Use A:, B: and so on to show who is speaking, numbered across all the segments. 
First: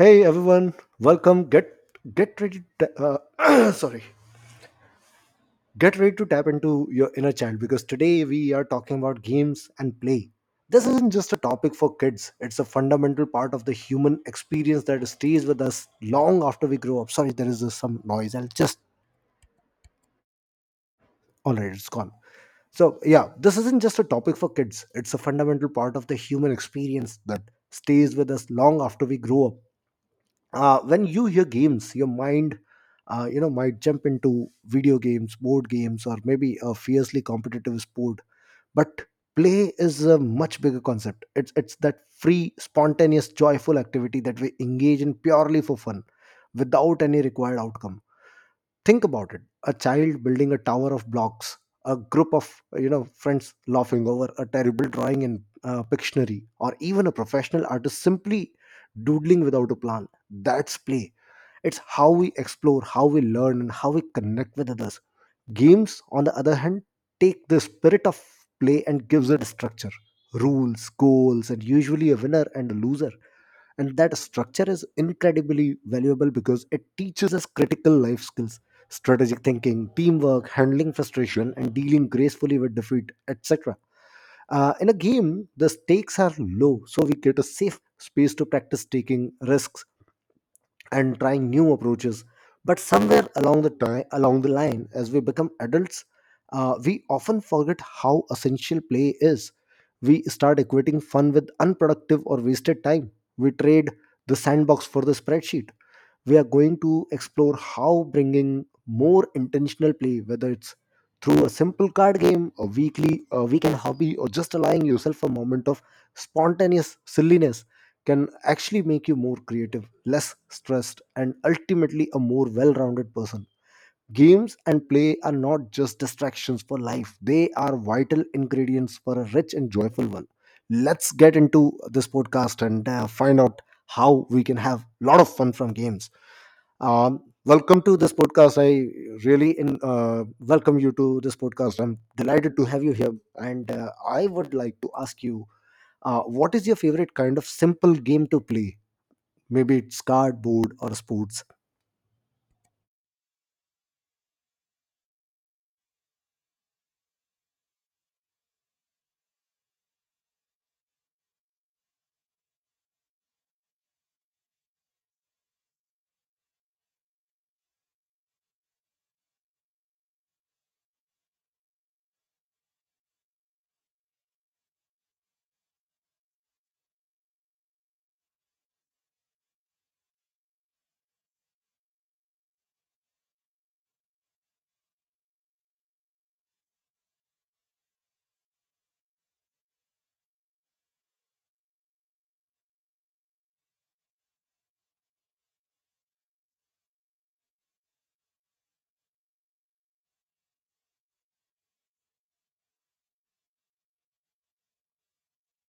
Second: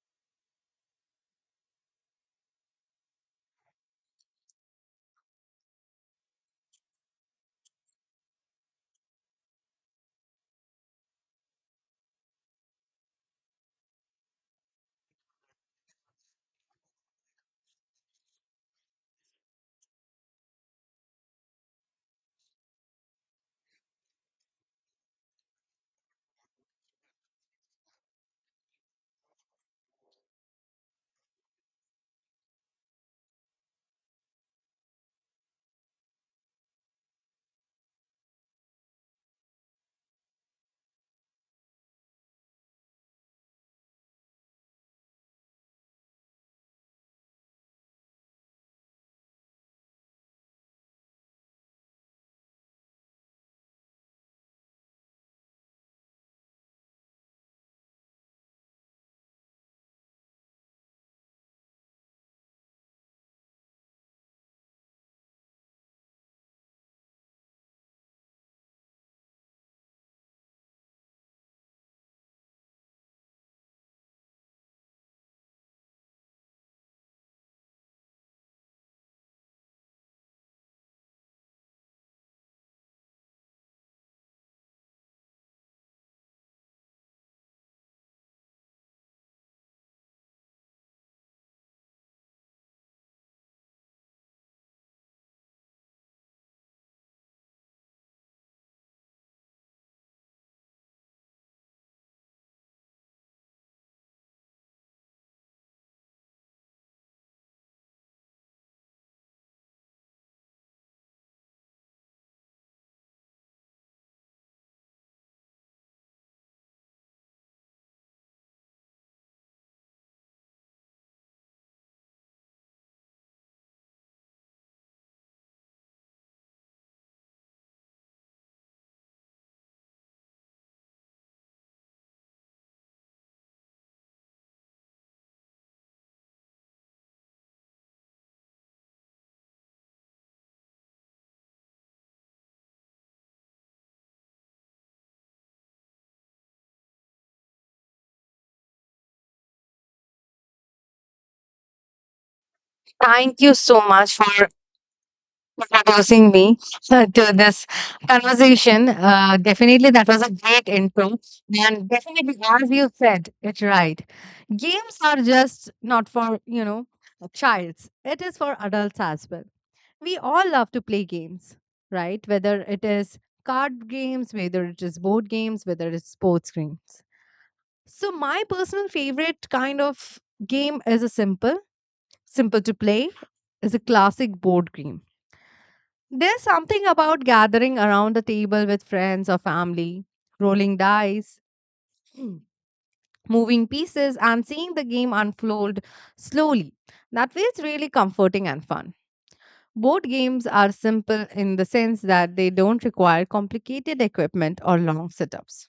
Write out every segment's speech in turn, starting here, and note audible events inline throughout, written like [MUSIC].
A: Hey everyone, welcome. Get ready. To, [CLEARS THROAT] sorry, Get ready to tap into your inner child because today we are talking about games and play. This isn't just a topic for kids; it's a fundamental part of the human experience that stays with us long after we grow up. Sorry, there is just some noise. I'll just. All right, it's gone. This isn't just a topic for kids; it's a fundamental part of the human experience that stays with us long after we grow up. When you hear games, your mind might jump into video games, board games, or maybe a fiercely competitive sport. But play is a much bigger concept. It's that free, spontaneous, joyful activity that we engage in purely for fun, without any required outcome. Think about it: a child building a tower of blocks, a group of friends laughing over a terrible drawing in pictionary, or even a professional artist simply doodling without a plan. That's play. It's how we explore, how we learn, and how we connect with others. Games, on the other hand, take the spirit of play and gives it structure: rules, goals, and usually a winner and a loser. And that structure is incredibly valuable because it teaches us critical life skills: strategic thinking, teamwork, handling frustration, and dealing gracefully with defeat, etc. In a game, the stakes are low, so we get a safe space to practice taking risks and trying new approaches. But somewhere along the time, along the line, as we become adults, we often forget how essential play is. We start equating fun with unproductive or wasted time. We trade the sandbox for the spreadsheet. We are going to explore how bringing more intentional play, whether it's through a simple card game, a weekend hobby, or just allowing yourself a moment of spontaneous silliness, can actually make you more creative, less stressed, and ultimately a more well rounded person. Games and play are not just distractions for life; they are vital ingredients for a rich and joyful one. Let's get into this podcast and find out how we can have a lot of fun from games. Welcome to this podcast. I welcome you to this podcast. I'm delighted to have you here. And I would like to ask you, what is your favorite kind of simple game to play? Maybe it's cardboard or sports.
B: Thank you so much for introducing me to this conversation. Definitely, that was a great intro. And definitely, as you said it right, games are just not for, you know, childs, it is for adults as well. We all love to play games, right? Whether it is card games, whether it is board games, whether it's sports games. So, my personal favorite kind of game is a simple, simple to play, is a classic board game. There's something about gathering around the table with friends or family, rolling dice, [CLEARS THROAT] moving pieces, and seeing the game unfold slowly that feels really comforting and fun. Board games are simple in the sense that they don't require complicated equipment or long setups,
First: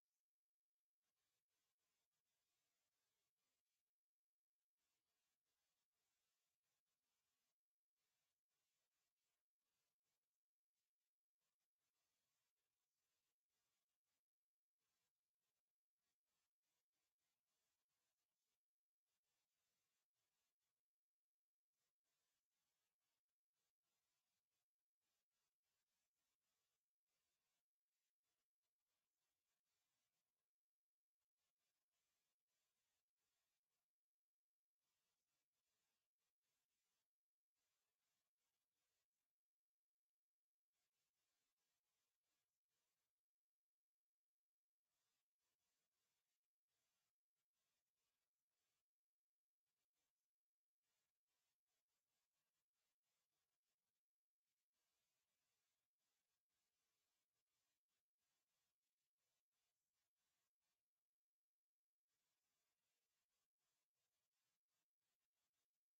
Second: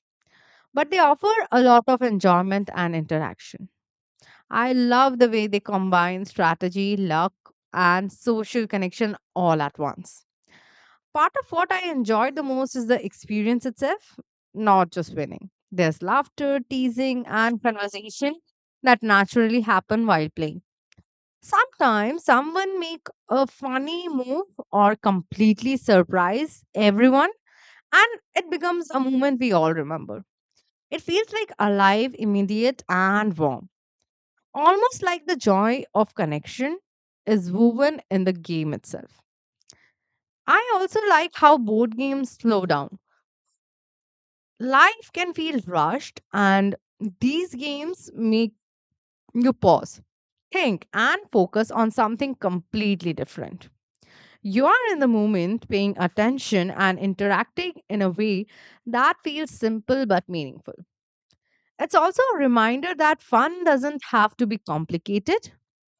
B: but they offer a lot of enjoyment and interaction. I love the way they combine strategy, luck, and social connection all at once. Part of what I enjoyed the most is the experience itself, not just winning. There's laughter, teasing, and conversation that naturally happen while playing. Sometimes someone make a funny move or completely surprise everyone, and it becomes a moment we all remember. It feels like alive, immediate, and warm. Almost like the joy of connection is woven in the game itself. I also like how board games slow down. Life can feel rushed, and these games make you pause, think, and focus on something completely different. You are in the moment, paying attention and interacting in a way that feels simple but meaningful. It's also a reminder that fun doesn't have to be complicated.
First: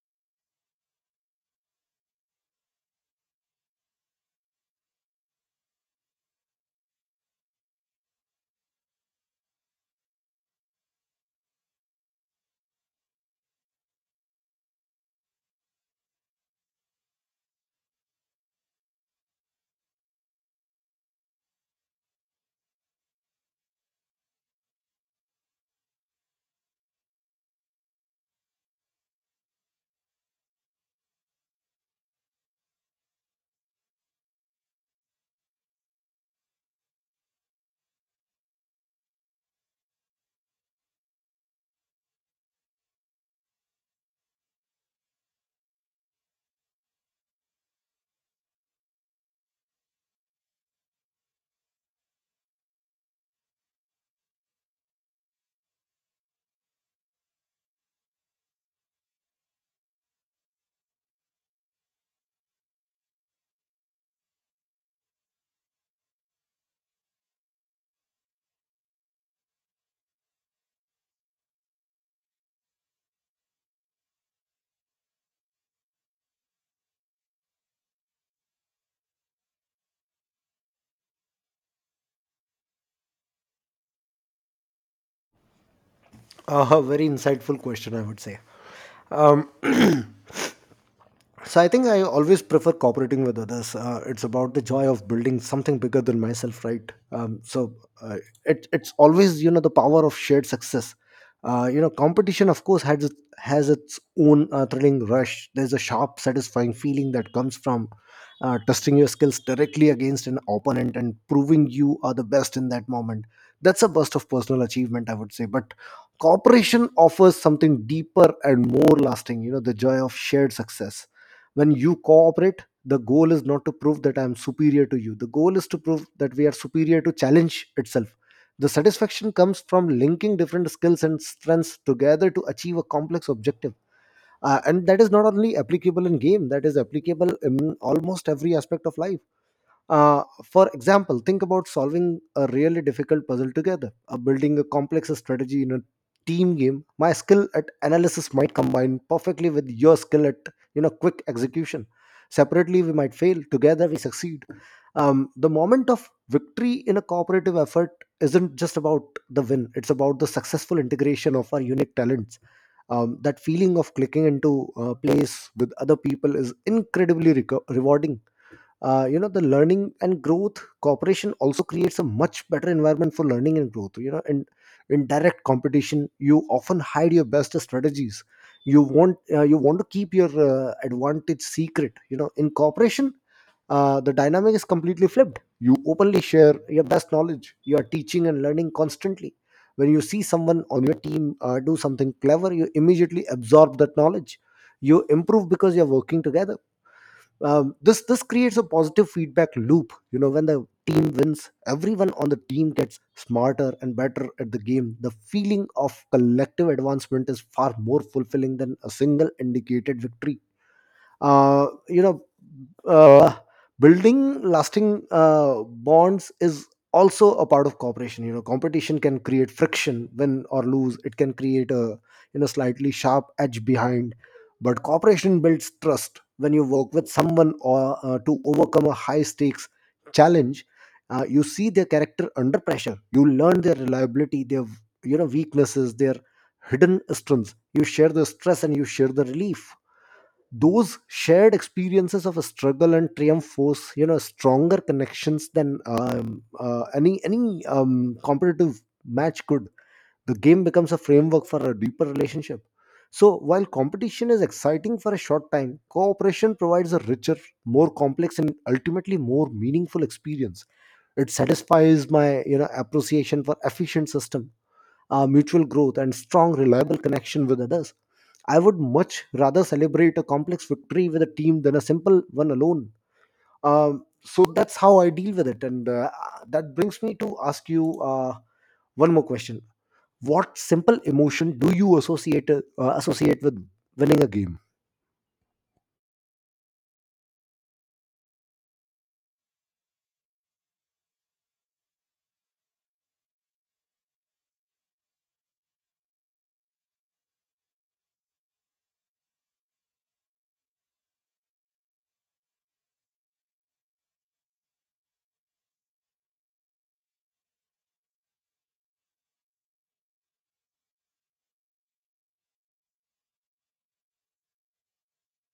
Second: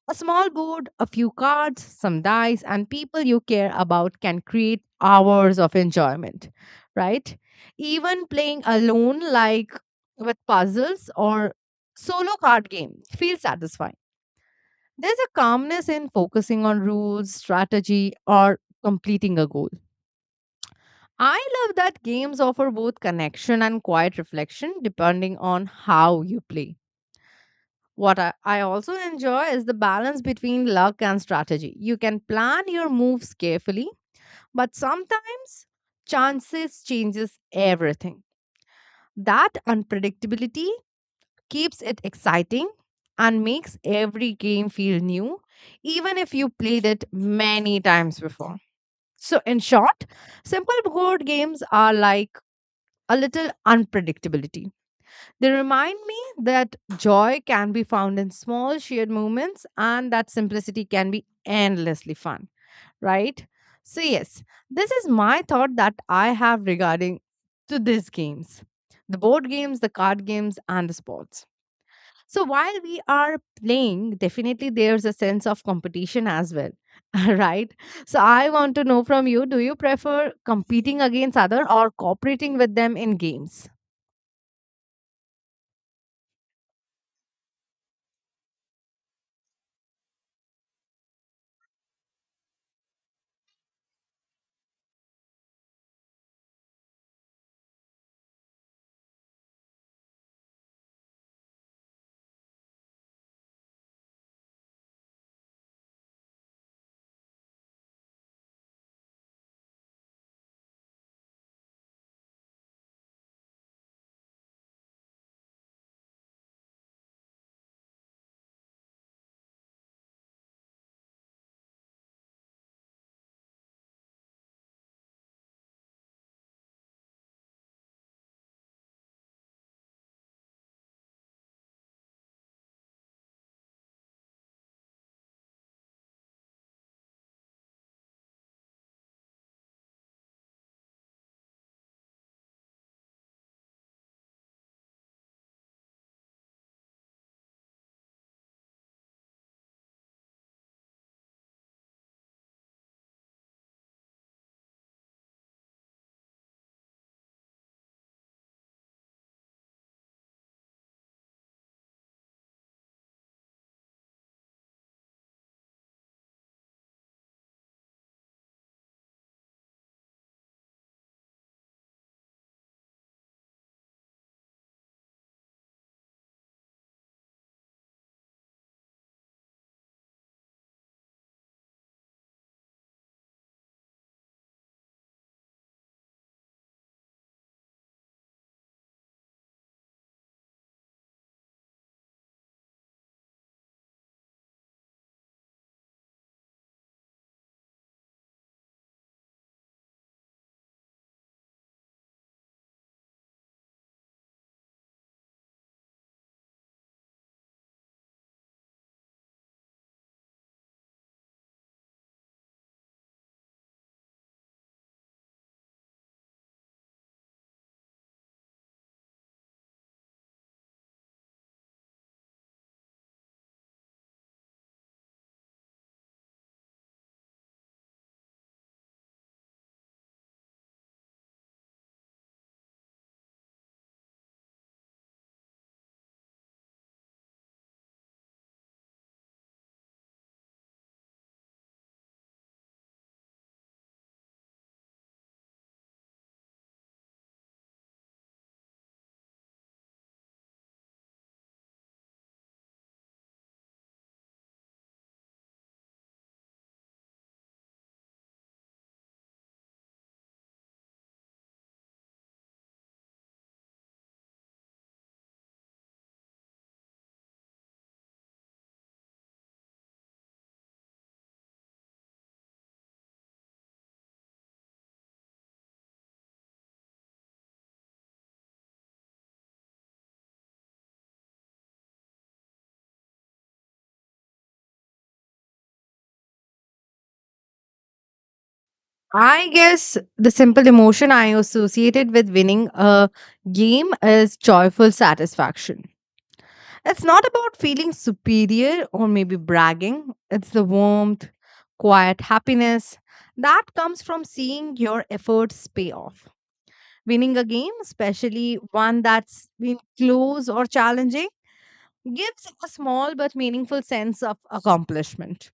B: A small board, a few cards, some dice, and people you care about can create hours of enjoyment, right? Even playing alone, like with puzzles or solo card game, feels satisfying. There's a calmness in focusing on rules, strategy, or completing a goal. I love that games offer both connection and quiet reflection depending on how you play. What I also enjoy is the balance between luck and strategy. You can plan your moves carefully, but sometimes chances changes everything. That unpredictability keeps it exciting and makes every game feel new, even if you played it many times before. So in short, simple board games are like a little unpredictability. They remind me that joy can be found in small shared moments and that simplicity can be endlessly fun, right? So, yes, this is my thought that I have regarding to these games, the board games, the card games, and the sports. So, while we are playing, definitely there's a sense of competition as well, [LAUGHS] right? So, I want to know from you, do you prefer competing against other or cooperating with them in games?
A: [LAUGHS] Very insightful question, I would say. Um, so I think I always prefer cooperating with others. It's about the joy of building something bigger than myself, right? Um, so uh, it, it's always the power of shared success. Competition, of course, has its own thrilling rush. There's a sharp, satisfying feeling that comes from testing your skills directly against an opponent and proving you are the best in that moment. That's a burst of personal achievement, I would say. But cooperation offers something deeper and more lasting. You know, the joy of shared success. When you cooperate, the goal is not to prove that I am superior to you; the goal is to prove that we are superior to challenge itself. The satisfaction comes from linking different skills and strengths together to achieve a complex objective. And that is not only applicable in game, that is applicable in almost every aspect of life. For example, think about solving a really difficult puzzle together, or building a complex strategy in a team game. My skill at analysis might combine perfectly with your skill at quick execution. Separately, we might fail. Together, we succeed. The moment of victory in a cooperative effort isn't just about the win; it's about the successful integration of our unique talents. That feeling of clicking into a place with other people is incredibly rewarding. The learning and growth: cooperation also creates a much better environment for learning and growth. In direct competition, you often hide your best strategies. You want to keep your advantage secret. In cooperation, the dynamic is completely flipped. You openly share your best knowledge. You are teaching and learning constantly. When you see someone on your team do something clever, you immediately absorb that knowledge. You improve because you're working together. This creates a positive feedback loop. When the team wins, everyone on the team gets smarter and better at the game. The feeling of collective advancement is far more fulfilling than a single indicated victory. uh, you know uh, Building lasting bonds is also a part of cooperation. Competition can create friction. Win or lose, it can create a slightly sharp edge behind. But cooperation builds trust. When you work with someone, or to overcome a high stakes challenge, you see their character under pressure. You learn their reliability, their weaknesses, their hidden strengths. You share the stress and you share the relief. Those shared experiences of a struggle and triumph force stronger connections than any competitive match could. The game becomes a framework for a deeper relationship. So while competition is exciting for a short time, cooperation provides a richer, more complex, and ultimately more meaningful experience. It satisfies my appreciation for efficient system, mutual growth, and strong, reliable connection with others. I would much rather celebrate a complex victory with a team than a simple one alone. So that's how I deal with it. And that brings me to ask you one more question. What simple emotion do you associate with winning a game?
B: I guess the simple emotion I associated with winning a game is joyful satisfaction. It's not about feeling superior or maybe bragging, it's the warmth, quiet happiness that comes from seeing your efforts pay off. Winning a game, especially one that's been close or challenging, gives a small but meaningful sense of accomplishment.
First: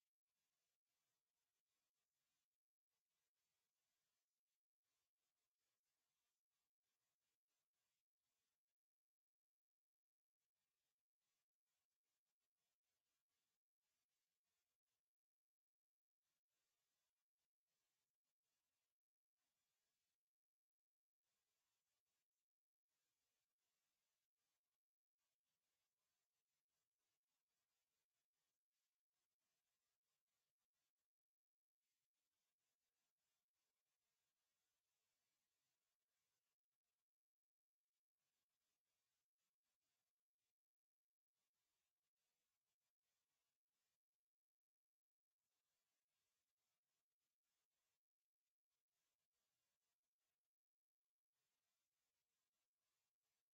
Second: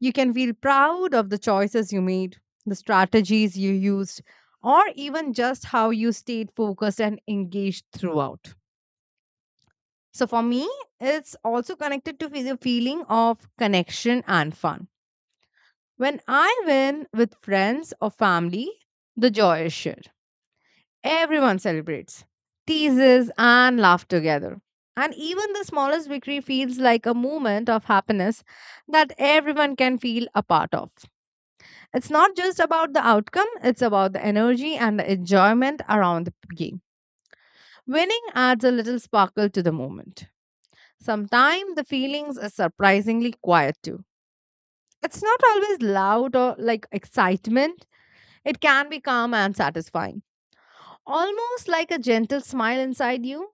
B: You can feel proud of the choices you made, the strategies you used, or even just how you stayed focused and engaged throughout. So, for me, it's also connected to the feeling of connection and fun. When I win with friends or family, the joy is shared. Everyone celebrates, teases, and laughs together. And even the smallest victory feels like a moment of happiness that everyone can feel a part of. It's not just about the outcome, it's about the energy and the enjoyment around the game. Winning adds a little sparkle to the moment. Sometimes the feelings are surprisingly quiet too. It's not always loud or like excitement, it can be calm and satisfying, almost like a gentle smile inside you.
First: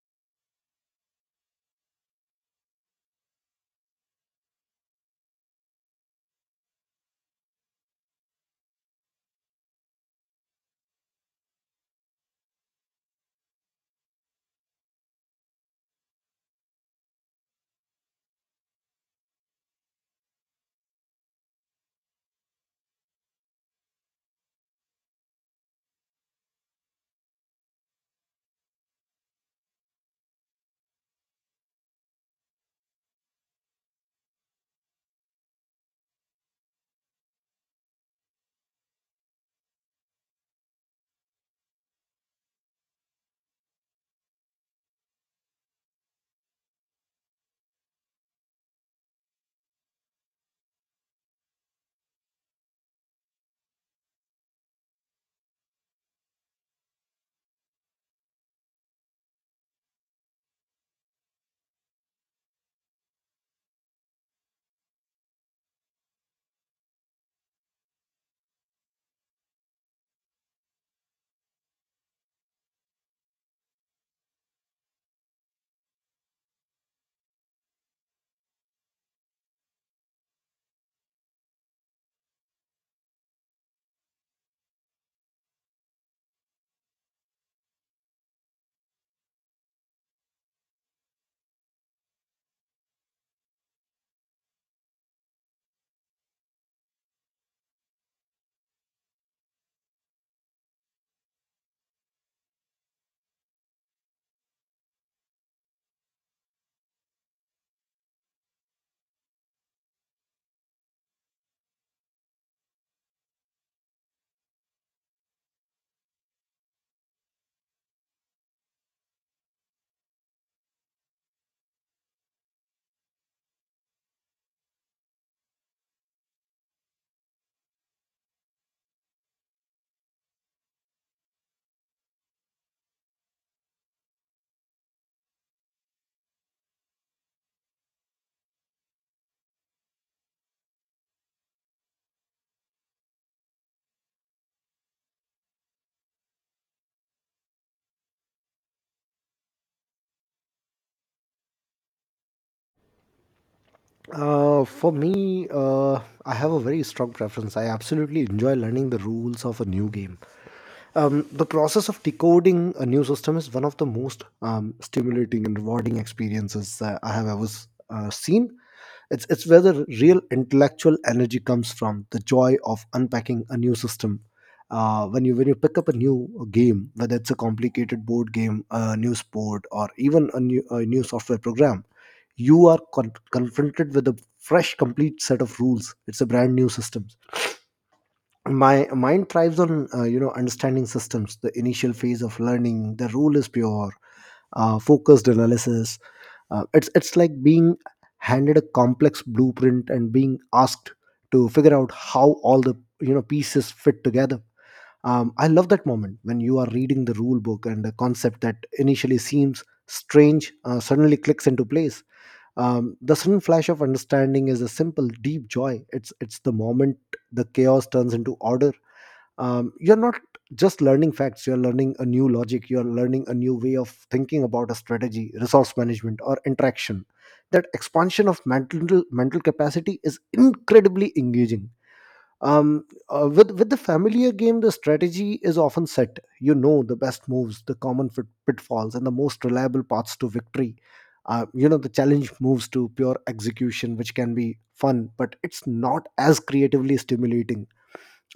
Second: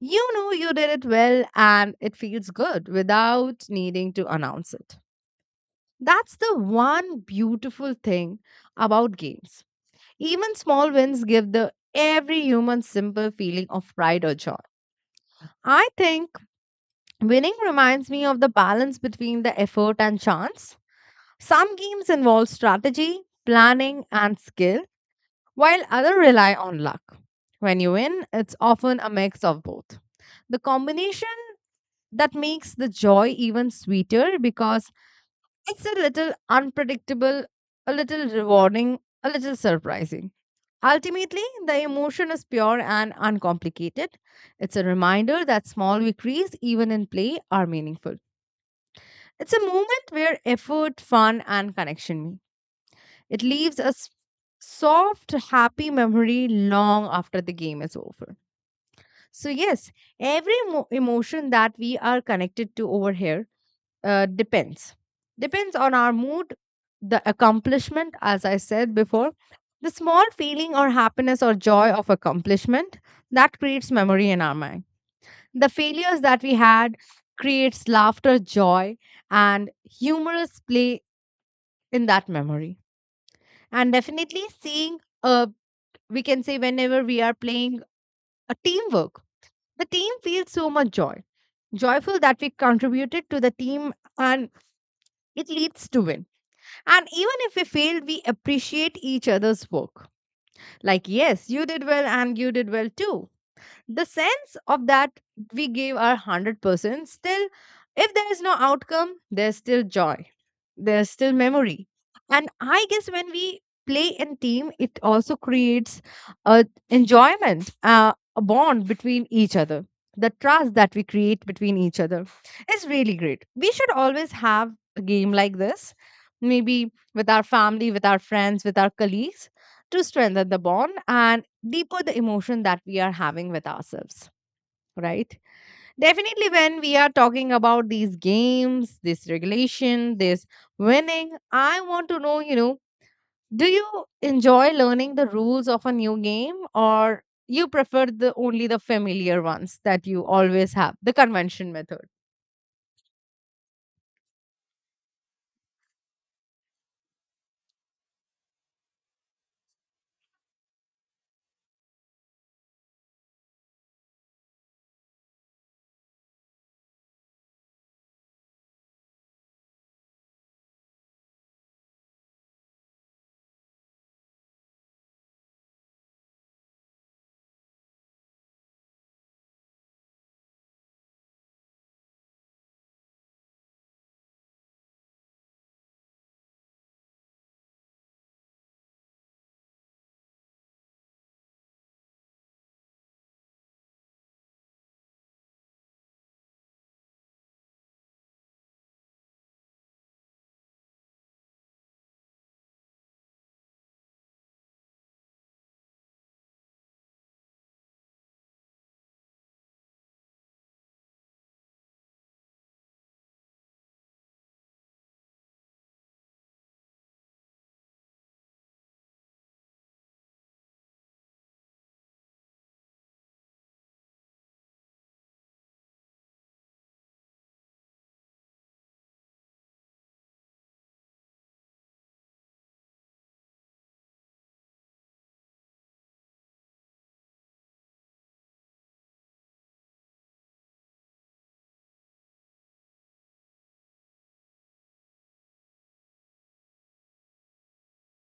B: You know you did it well and it feels good without needing to announce it. That's the one beautiful thing about games. Even small wins give the every human simple feeling of pride or joy. I think winning reminds me of the balance between the effort and chance. Some games involve strategy, planning, and skill, while others rely on luck. When you win, it's often a mix of both. The combination that makes the joy even sweeter because it's a little unpredictable, a little rewarding, a little surprising. Ultimately, the emotion is pure and uncomplicated. It's a reminder that small victories, even in play, are meaningful. It's a moment where effort, fun, and connection meet. It leaves a soft, happy memory long after the game is over. So, yes, every emotion that we are connected to over here depends. Depends on our mood, the accomplishment, as I said before, the small feeling or happiness or joy of accomplishment that creates memory in our mind. The failures that we had creates laughter, joy, and humorous play in that memory. And definitely seeing, we can say, whenever we are playing a teamwork, the team feels so much joy, joyful that we contributed to the team, and it leads to win. And even if we failed, we appreciate each other's work, like yes, you did well and you did well too. The sense of that we gave our 100%, still if there is no outcome, there's still joy, there's still memory. And I guess when we play in team, it also creates a enjoyment, a bond between each other. The trust that we create between each other is really great. We should always have a game like this, maybe with our family, with our friends, with our colleagues, to strengthen the bond and deeper the emotion that we are having with ourselves, right? Definitely when we are talking about these games, this regulation, this winning, I want to know, you know, do you enjoy learning the rules of a new game, or you prefer the only the familiar ones that you always have the convention method?
A: For me, I have a very strong preference. I absolutely enjoy learning the rules of a new game. The process of decoding a new system is one of the most stimulating and rewarding experiences I have ever seen. It's where the real intellectual energy comes from: the joy of unpacking a new system. When you pick up a new game, whether it's a complicated board game, a new sport, or even a new software program, you are confronted with a fresh, complete set of rules. It's a brand new system. My mind thrives on understanding systems. The initial phase of learning the rule is pure, focused analysis. It's like being handed a complex blueprint and being asked to figure out how all the pieces fit together. I love that moment when you are reading the rule book and a concept that initially seems strange suddenly clicks into place. The sudden flash of understanding is a simple deep joy. It's the moment the chaos turns into order. You're not just learning facts, you're learning a new logic, you're learning a new way of thinking about a strategy, resource management, or interaction. That expansion of mental capacity is incredibly engaging. Um, uh, with with the familiar game, the strategy is often set. The best moves, the pitfalls, and the most reliable paths to victory. The challenge moves to pure execution, which can be fun, but it's not as creatively stimulating.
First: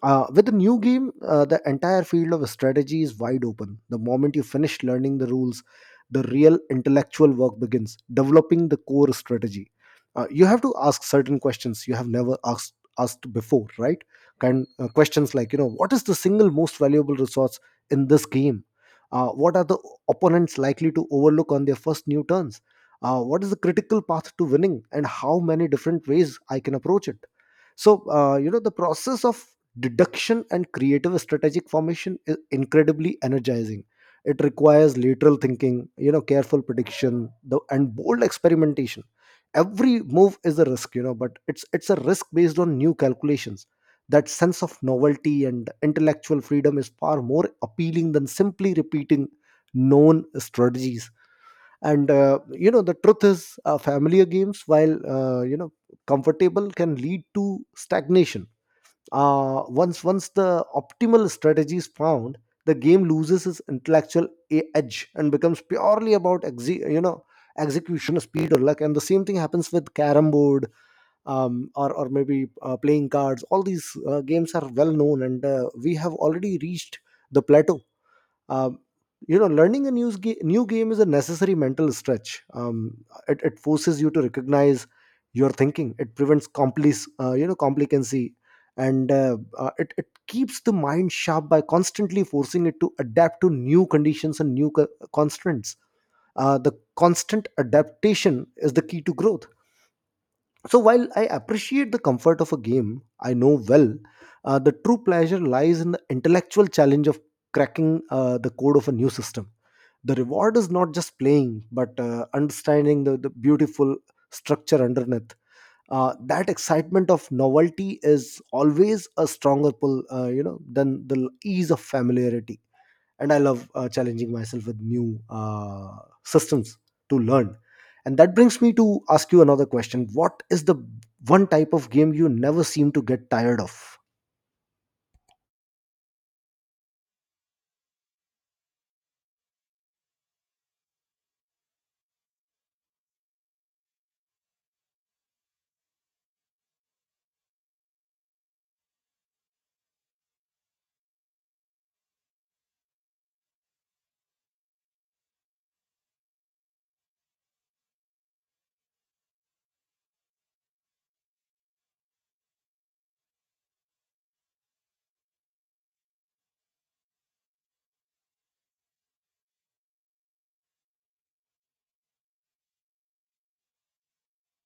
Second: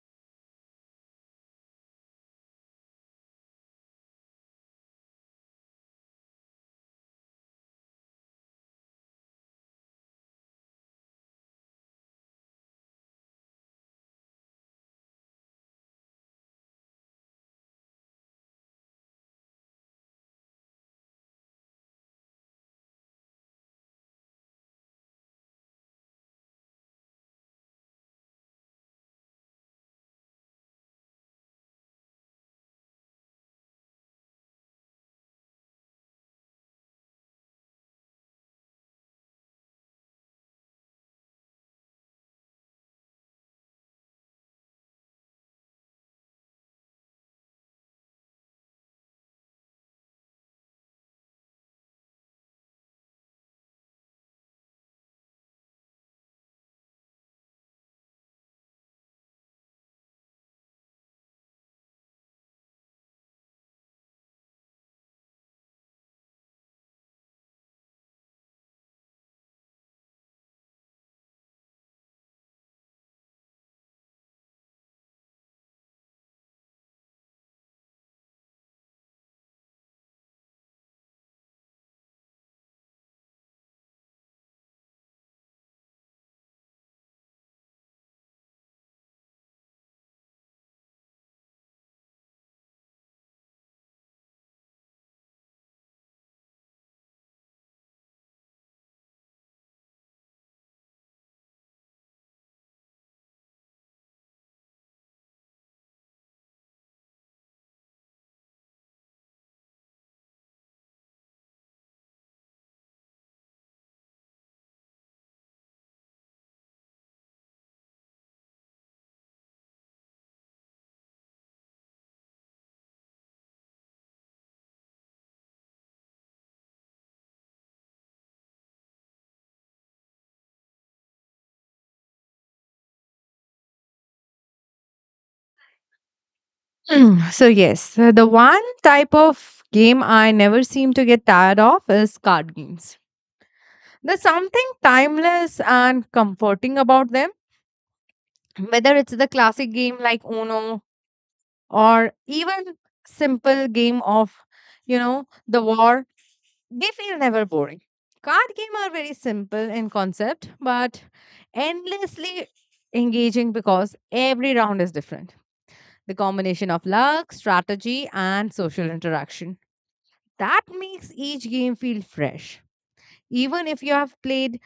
A: With the new game, the entire field of strategy is wide open. The moment you finish learning the rules, the real intellectual work begins, developing the core strategy. You have to ask certain questions you have never asked before, right? Kind questions like, you know, what is the single most valuable resource in this game? What are the opponents likely to overlook on their first new turns? What is the critical path to winning, and how many different ways I can approach it? So the process of deduction and creative strategic formation is incredibly energizing. It requires lateral thinking, careful prediction, and bold experimentation. Every move is a risk, but it's a risk based on new calculations. That sense of novelty and intellectual freedom is far more appealing than simply repeating known strategies. And the truth is, familiar games, while comfortable, can lead to stagnation. Once the optimal strategy is found, the game loses its intellectual edge and becomes purely about execution speed or luck. And the same thing happens with carom board, or maybe playing cards. All these games are well known, and we have already reached the plateau. um, you know, learning a new game is a necessary mental stretch. It forces you to recognize your thinking. It prevents complicancy, and it keeps the mind sharp by constantly forcing it to adapt to new conditions and constraints. The constant adaptation is the key to growth. So while I appreciate the comfort of a game, I know well the true pleasure lies in the intellectual challenge of cracking the code of a new system. The reward is not just playing but understanding the beautiful structure underneath. That excitement of novelty is always a stronger pull than the ease of familiarity, and I love challenging myself with new systems to learn. And that brings me to ask you another question: what is the one type of game you never seem to get tired of?
B: Mm, so yes, the one type of game I never seem to get tired of is card games. There's something timeless and comforting about them, whether it's the classic game like Uno or even simple game of, you know, the war, they feel never boring. Card game are very simple in concept, but endlessly engaging because every round is different. The combination of luck, strategy, and social interaction that makes each game feel fresh. Even if you have played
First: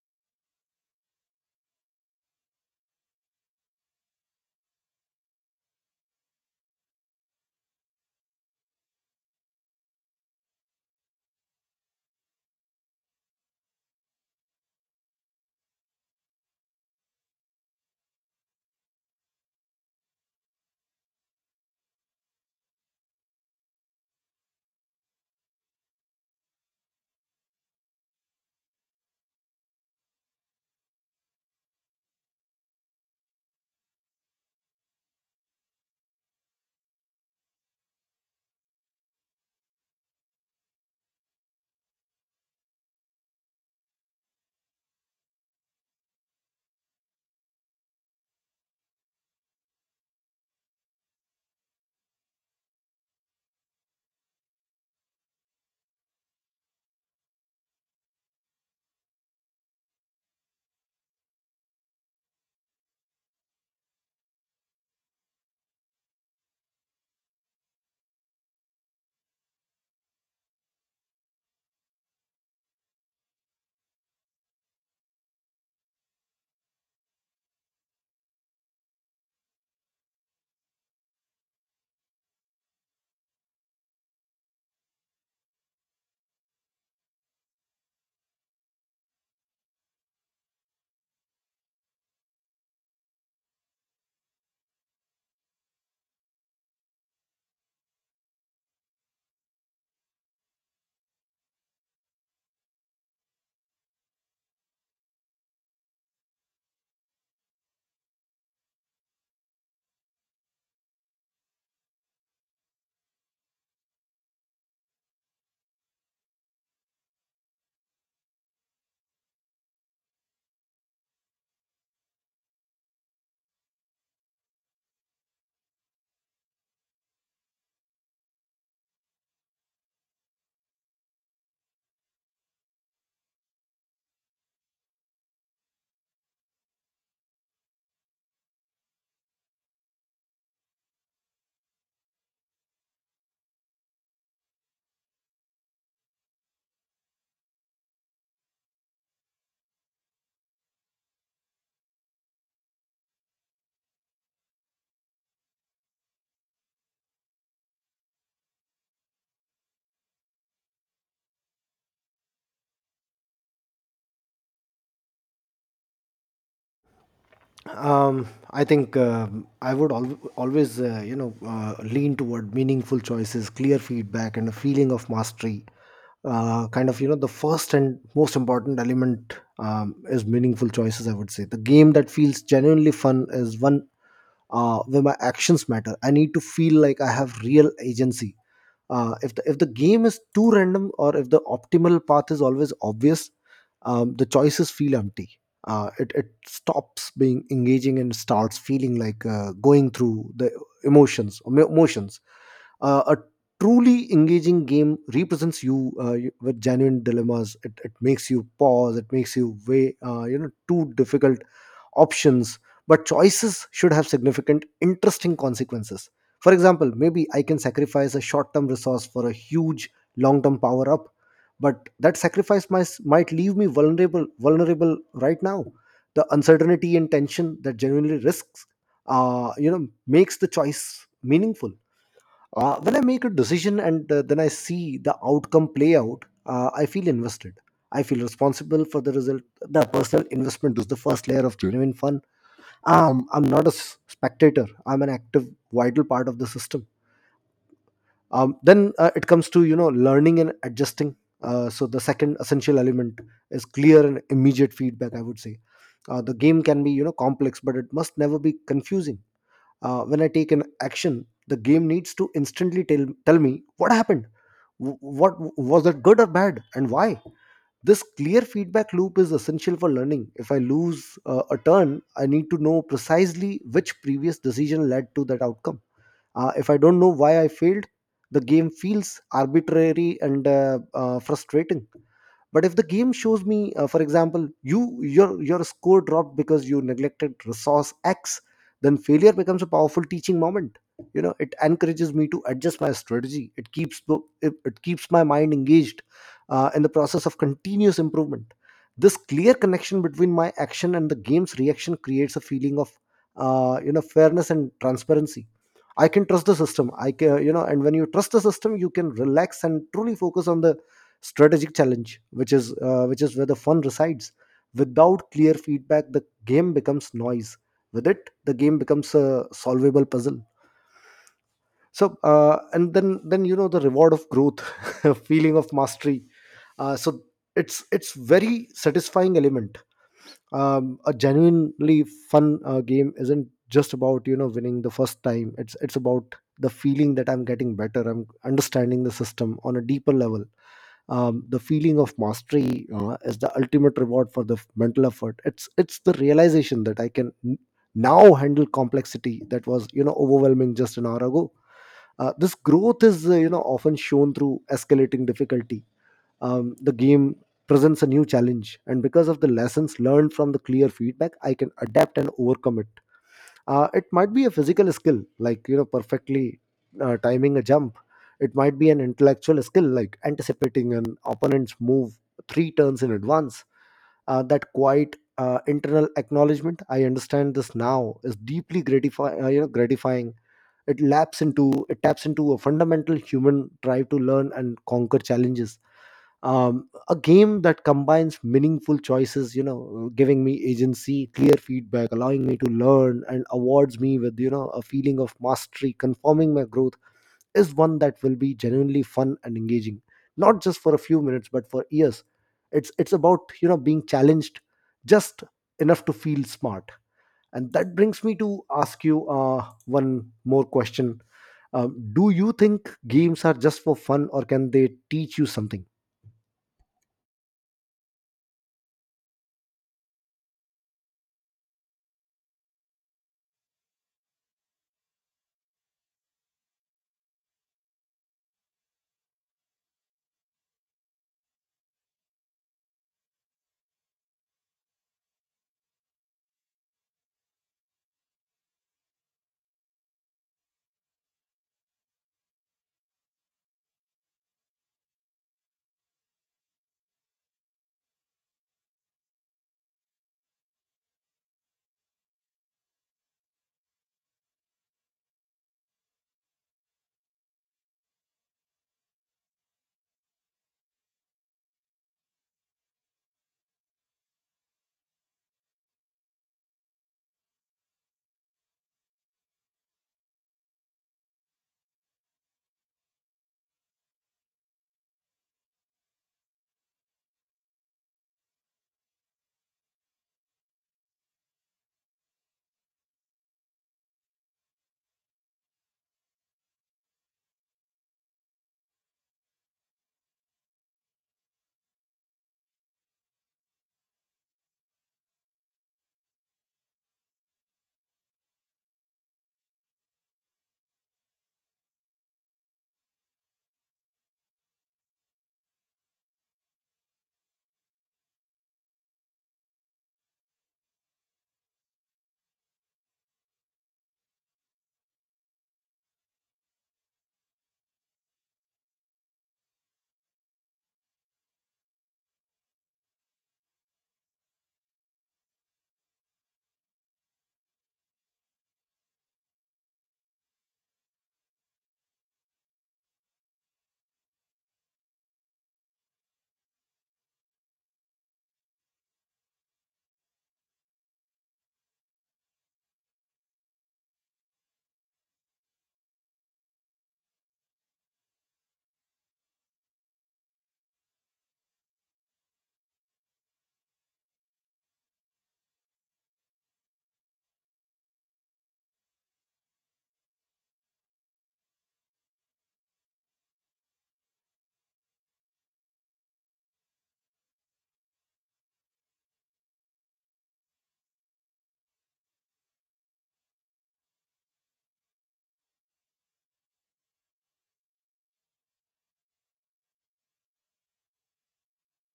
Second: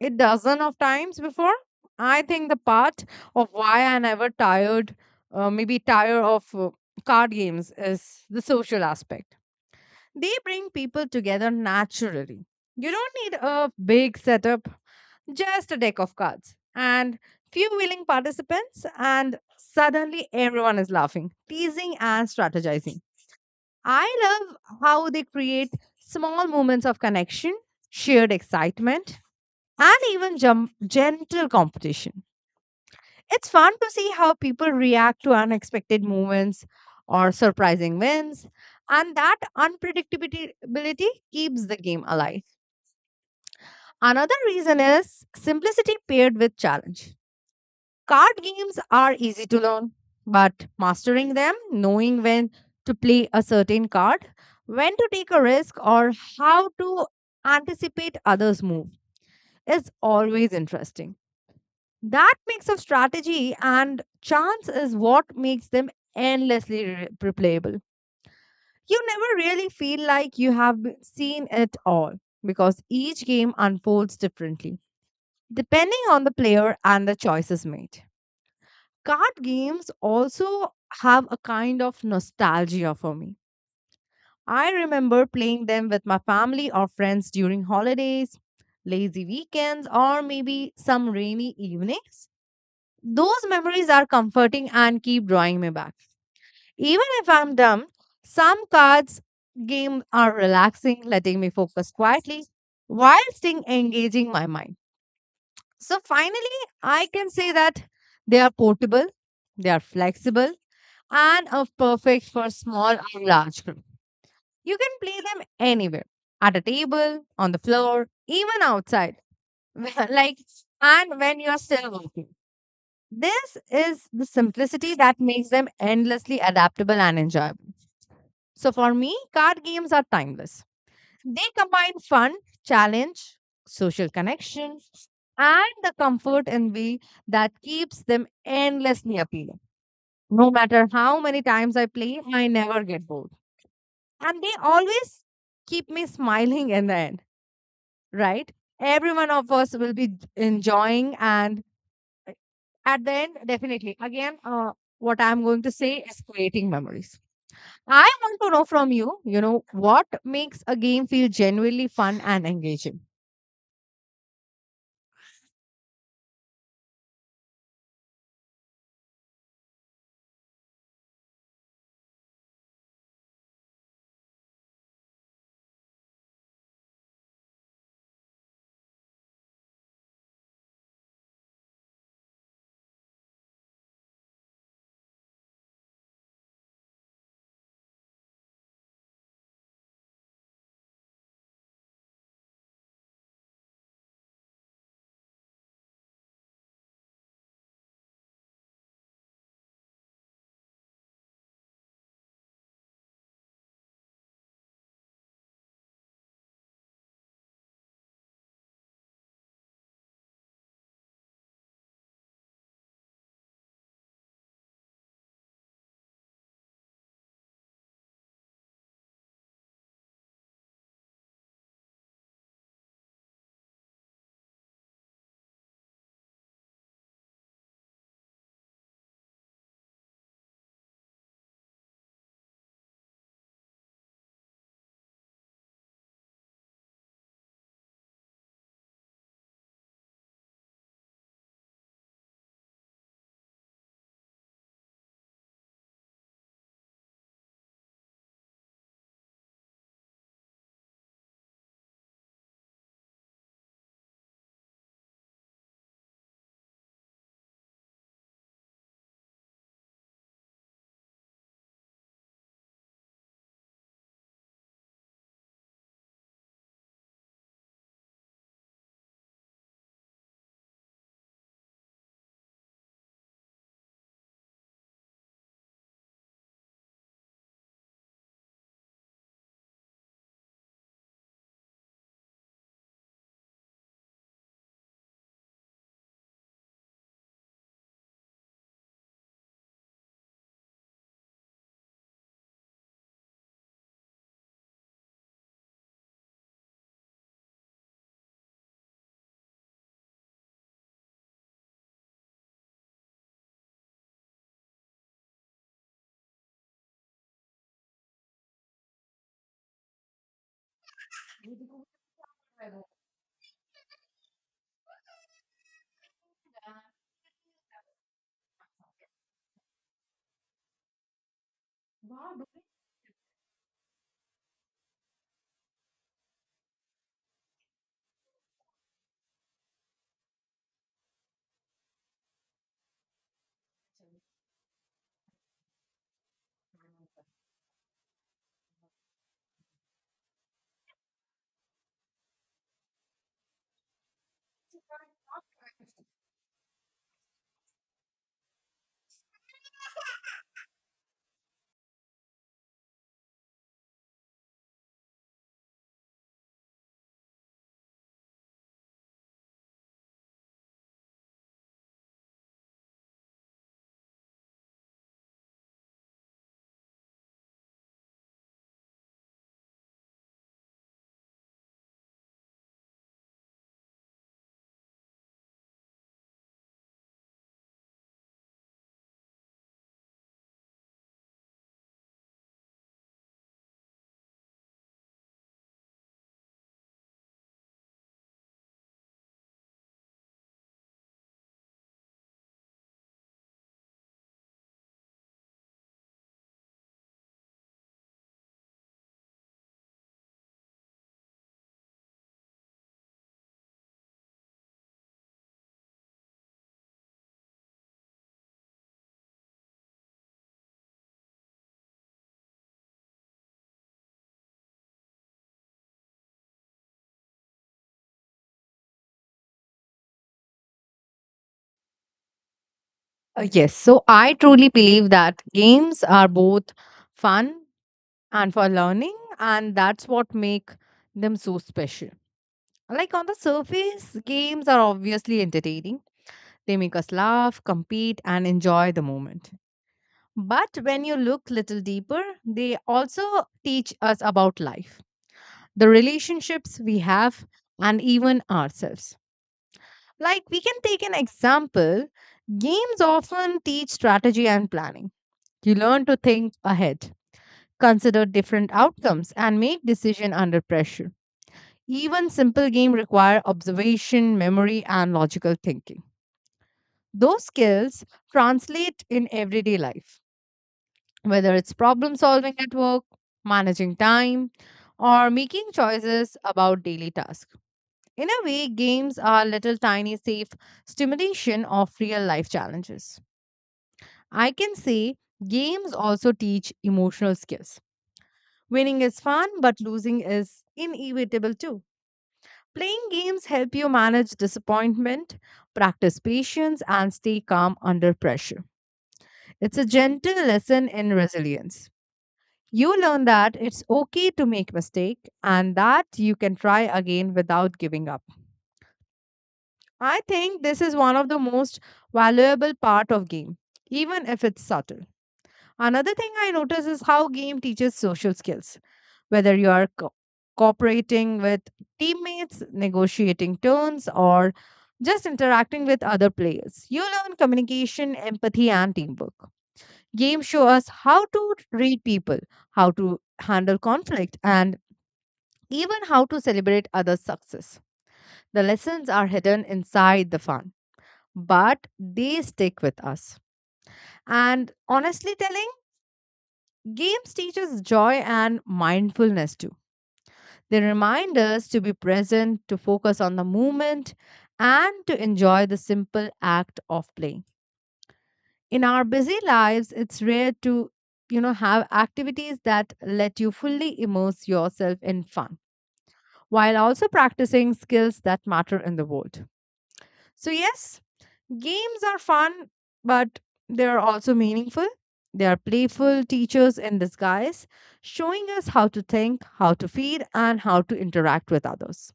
B: a dozen of times before. I think the part of why I never tired, maybe tired of card games, is the social aspect. They bring people together naturally. You don't need a big setup, just a deck of cards and few willing participants, and suddenly everyone is laughing, teasing, and strategizing. I love how they create small moments of connection, shared excitement, and even jump, gentle competition. It's fun to see how people react to unexpected moments or surprising wins, and that unpredictability keeps the game alive. Another reason is simplicity paired with challenge. Card games are easy to learn, but mastering them, knowing when to play a certain card, when to take a risk, or how to anticipate others' move is always interesting. That mix of strategy and chance is what makes them endlessly replayable. You never really feel like you have seen it all because each game unfolds differently depending on the player and the choices made. Card games also have a kind of nostalgia for me. I remember playing them with my family or friends during holidays, lazy weekends, or maybe some rainy evenings. Those memories are comforting and keep drawing me back. Even if I'm dumb, some cards games are relaxing, letting me focus quietly while still engaging my mind. So finally, I can say that they are portable, they are flexible, and are perfect for small or large group. You can play them anywhere, at a table, on the floor, even outside. [LAUGHS] Like and when you are still working. This is the simplicity that makes them endlessly adaptable and enjoyable. So for me, card games are timeless. They combine fun, challenge, social connection, and the comfort and way that keeps them endlessly appealing. No matter how many times I play, I never get bored. And they always keep me smiling in the end, right? Every one of us will be enjoying and at the end, definitely. Again, what I'm going to say is creating memories. I want to know from you, you know, what makes a game feel genuinely fun and engaging?
A: Um, I think I would al- always, you know, lean toward meaningful choices, clear feedback, and a feeling of mastery. The first and most important element is meaningful choices. I would say the game that feels genuinely fun is one where my actions matter. I need to feel like I have real agency. If the game is too random or if the optimal path is always obvious, the choices feel empty. It stops being engaging and starts feeling like going through the emotions. A truly engaging game represents you with genuine dilemmas. It makes you pause. It makes you weigh two difficult options, but choices should have significant, interesting consequences. For example, maybe I can sacrifice a short term resource for a huge long term power up, but that sacrifice might leave me vulnerable right now. The uncertainty and tension that genuinely risks, makes the choice meaningful. When I make a decision and then I see the outcome play out, I feel invested. I feel responsible for the result. The personal investment is the first layer of genuine fun. I'm not a spectator. I'm an active, vital part of the system. Then it comes to you know learning and adjusting. So the second essential element is clear and immediate feedback, I would say. The game can be you know complex, but it must never be confusing. When I take an action, the game needs to instantly tell me what happened. What was that, good or bad, and why? This clear feedback loop is essential for learning. If I lose a turn, I need to know precisely which previous decision led to that outcome. If I don't know why I failed, the game feels arbitrary and frustrating. But if the game shows me, for example, you your score dropped because you neglected resource x, then failure becomes a powerful teaching moment. You know, it encourages me to adjust my strategy. It keeps my mind engaged in the process of continuous improvement. This clear connection between my action and the game's reaction creates a feeling of fairness and transparency. I can trust the system. I can you know And when you trust the system, you can relax and truly focus on the strategic challenge, which is where the fun resides. Without clear feedback, the game becomes noise. With it, the game becomes a solvable puzzle. And then, the reward of growth. [LAUGHS] Feeling of mastery. Uh, so it's it's very satisfying element. A genuinely fun game isn't just about you know winning the first time. It's about the feeling that I'm getting better, I'm understanding the system on a deeper level. The feeling of mastery is the ultimate reward for the mental effort. It's the realization that I can now handle complexity that was you know overwhelming just an hour ago. This growth is often shown through escalating difficulty. The game presents a new challenge, and because of the lessons learned from the clear feedback, I can adapt and overcome it. It might be a physical skill, like you know perfectly timing a jump. It might be an intellectual skill, like anticipating an opponent's move three turns in advance. That quiet internal acknowledgement, I understand this now, is deeply gratifying, gratifying. It taps into a fundamental human drive to learn and conquer challenges. A game that combines meaningful choices, you know giving me agency, clear feedback, allowing me to learn, and awards me with you know a feeling of mastery, confirming my growth, is one that will be genuinely fun and engaging, not just for a few minutes but for years. It's about you know being challenged just enough to feel smart. And that brings me to ask you one more question: do you think games are just for fun, or can they teach you something?
B: Yes, so I truly believe that games are both fun and for learning, and that's what make them so special. Like on the surface, games are obviously entertaining. They make us laugh, compete, and enjoy the moment. But when you look little deeper, they also teach us about life, the relationships we have, and even ourselves. Like we can take an example, games often teach strategy and planning. You learn to think ahead, consider different outcomes, and make decision under pressure. Even simple game require observation, memory, and logical thinking. Those skills translate in everyday life, whether it's problem solving at work, managing time, or making choices about daily tasks. In a way, games are little tiny safe stimulation of real life challenges. I can say games also teach emotional skills. Winning is fun, but losing is inevitable too. Playing games help you manage disappointment, practice patience, and stay calm under pressure. It's a gentle lesson in resilience. You learn that it's okay to make mistake and that you can try again without giving up. I think this is one of the most valuable part of game, even if it's subtle. Another thing I notice is how game teaches social skills, whether you are cooperating with teammates, negotiating turns, or just interacting with other players. You learn communication, empathy, and teamwork. Games show us how to read people, how to handle conflict, and even how to celebrate others' success. The lessons are hidden inside the fun, but they stick with us. And honestly telling, games teach us joy and mindfulness too. They remind us to be present, to focus on the moment, and to enjoy the simple act of playing. In our busy lives, it's rare to, you know, have activities that let you fully immerse yourself in fun while also practicing skills that matter in the world. So, yes, games are fun, but they are also meaningful. They are playful teachers in disguise, showing us how to think, how to feel, and how to interact with others,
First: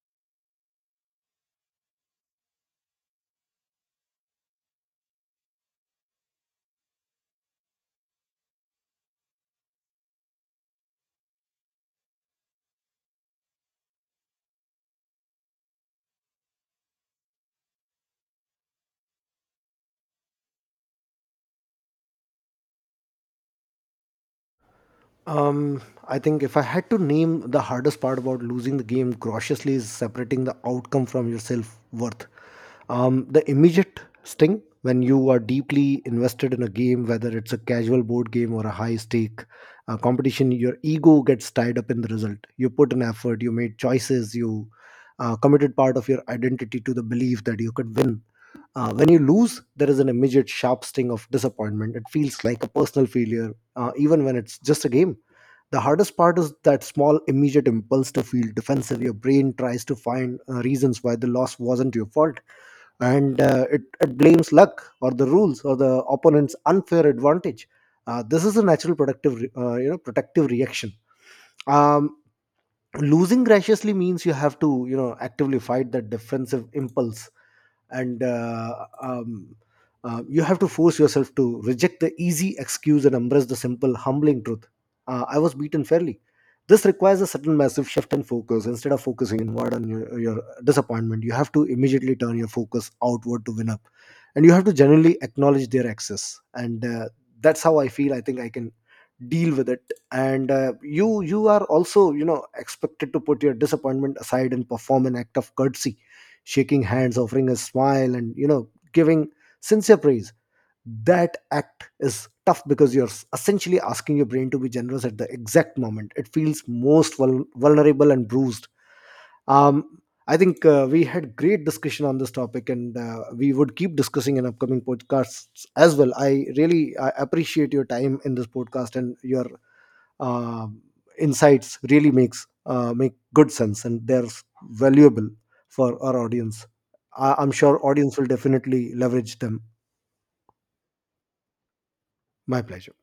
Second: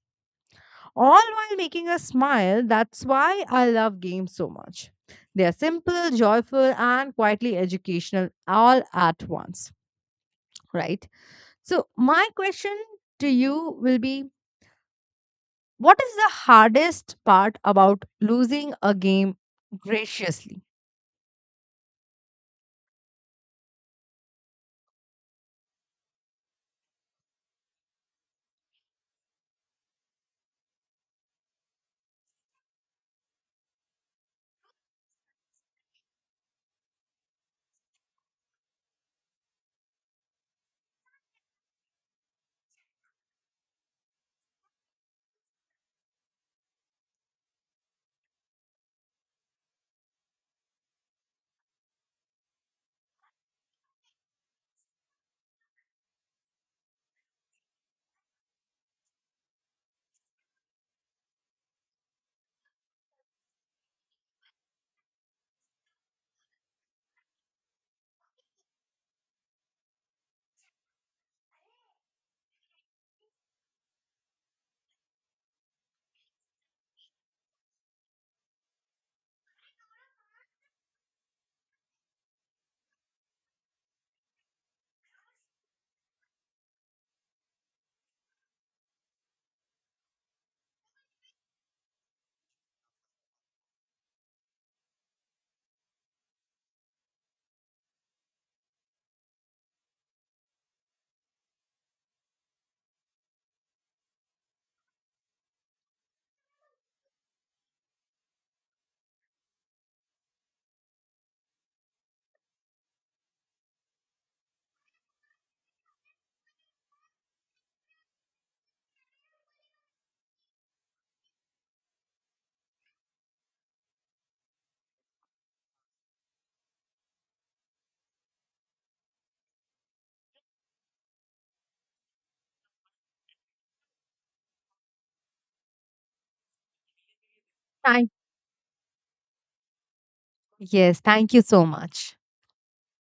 B: all while making us smile. That's why I love games so much. They are simple, joyful, and quietly educational all at once, right? So, my question to you will be, what is the hardest part about losing a game graciously?
A: Um, I think if I had to name the hardest part about losing the game cautiously, is separating the outcome from your self worth. The immediate sting: when you are deeply invested in a game, whether it's a casual board game or a high stake competition, your ego gets tied up in the result. You put an effort, you made choices, you committed part of your identity to the belief that you could win. When you lose, there is an immediate sharp sting of disappointment. It feels like a personal failure even when it's just a game. The hardest part is that small, immediate impulse to feel defensive. Your brain tries to find reasons why the loss wasn't your fault, and it blames luck or the rules or the opponent's unfair advantage. This is a natural productive, re- you know, protective reaction. Um, losing graciously means you have to, you know, actively fight that defensive impulse, and you have to force yourself to reject the easy excuse and embrace the simple humbling truth: I was beaten fairly. This requires a certain massive shift in focus. Instead of focusing inward on your disappointment, you have to immediately turn your focus outward to win up, and you have to genuinely acknowledge their access, and that's how I feel. I think I can deal with it. And you, you are also you know expected to put your disappointment aside and perform an act of courtesy: shaking hands, offering a smile, and you know, giving sincere praise. That act is tough because you're essentially asking your brain to be generous at the exact moment it feels most vulnerable and bruised. Um, I think we had great discussion on this topic, and we would keep discussing in upcoming podcasts as well. I really appreciate your time in this podcast, and your uh, insights really make good sense, and they're valuable for our audience. I'm sure
B: Thank
A: audience will definitely leverage them.
B: Yes, thank you so much.
A: My pleasure.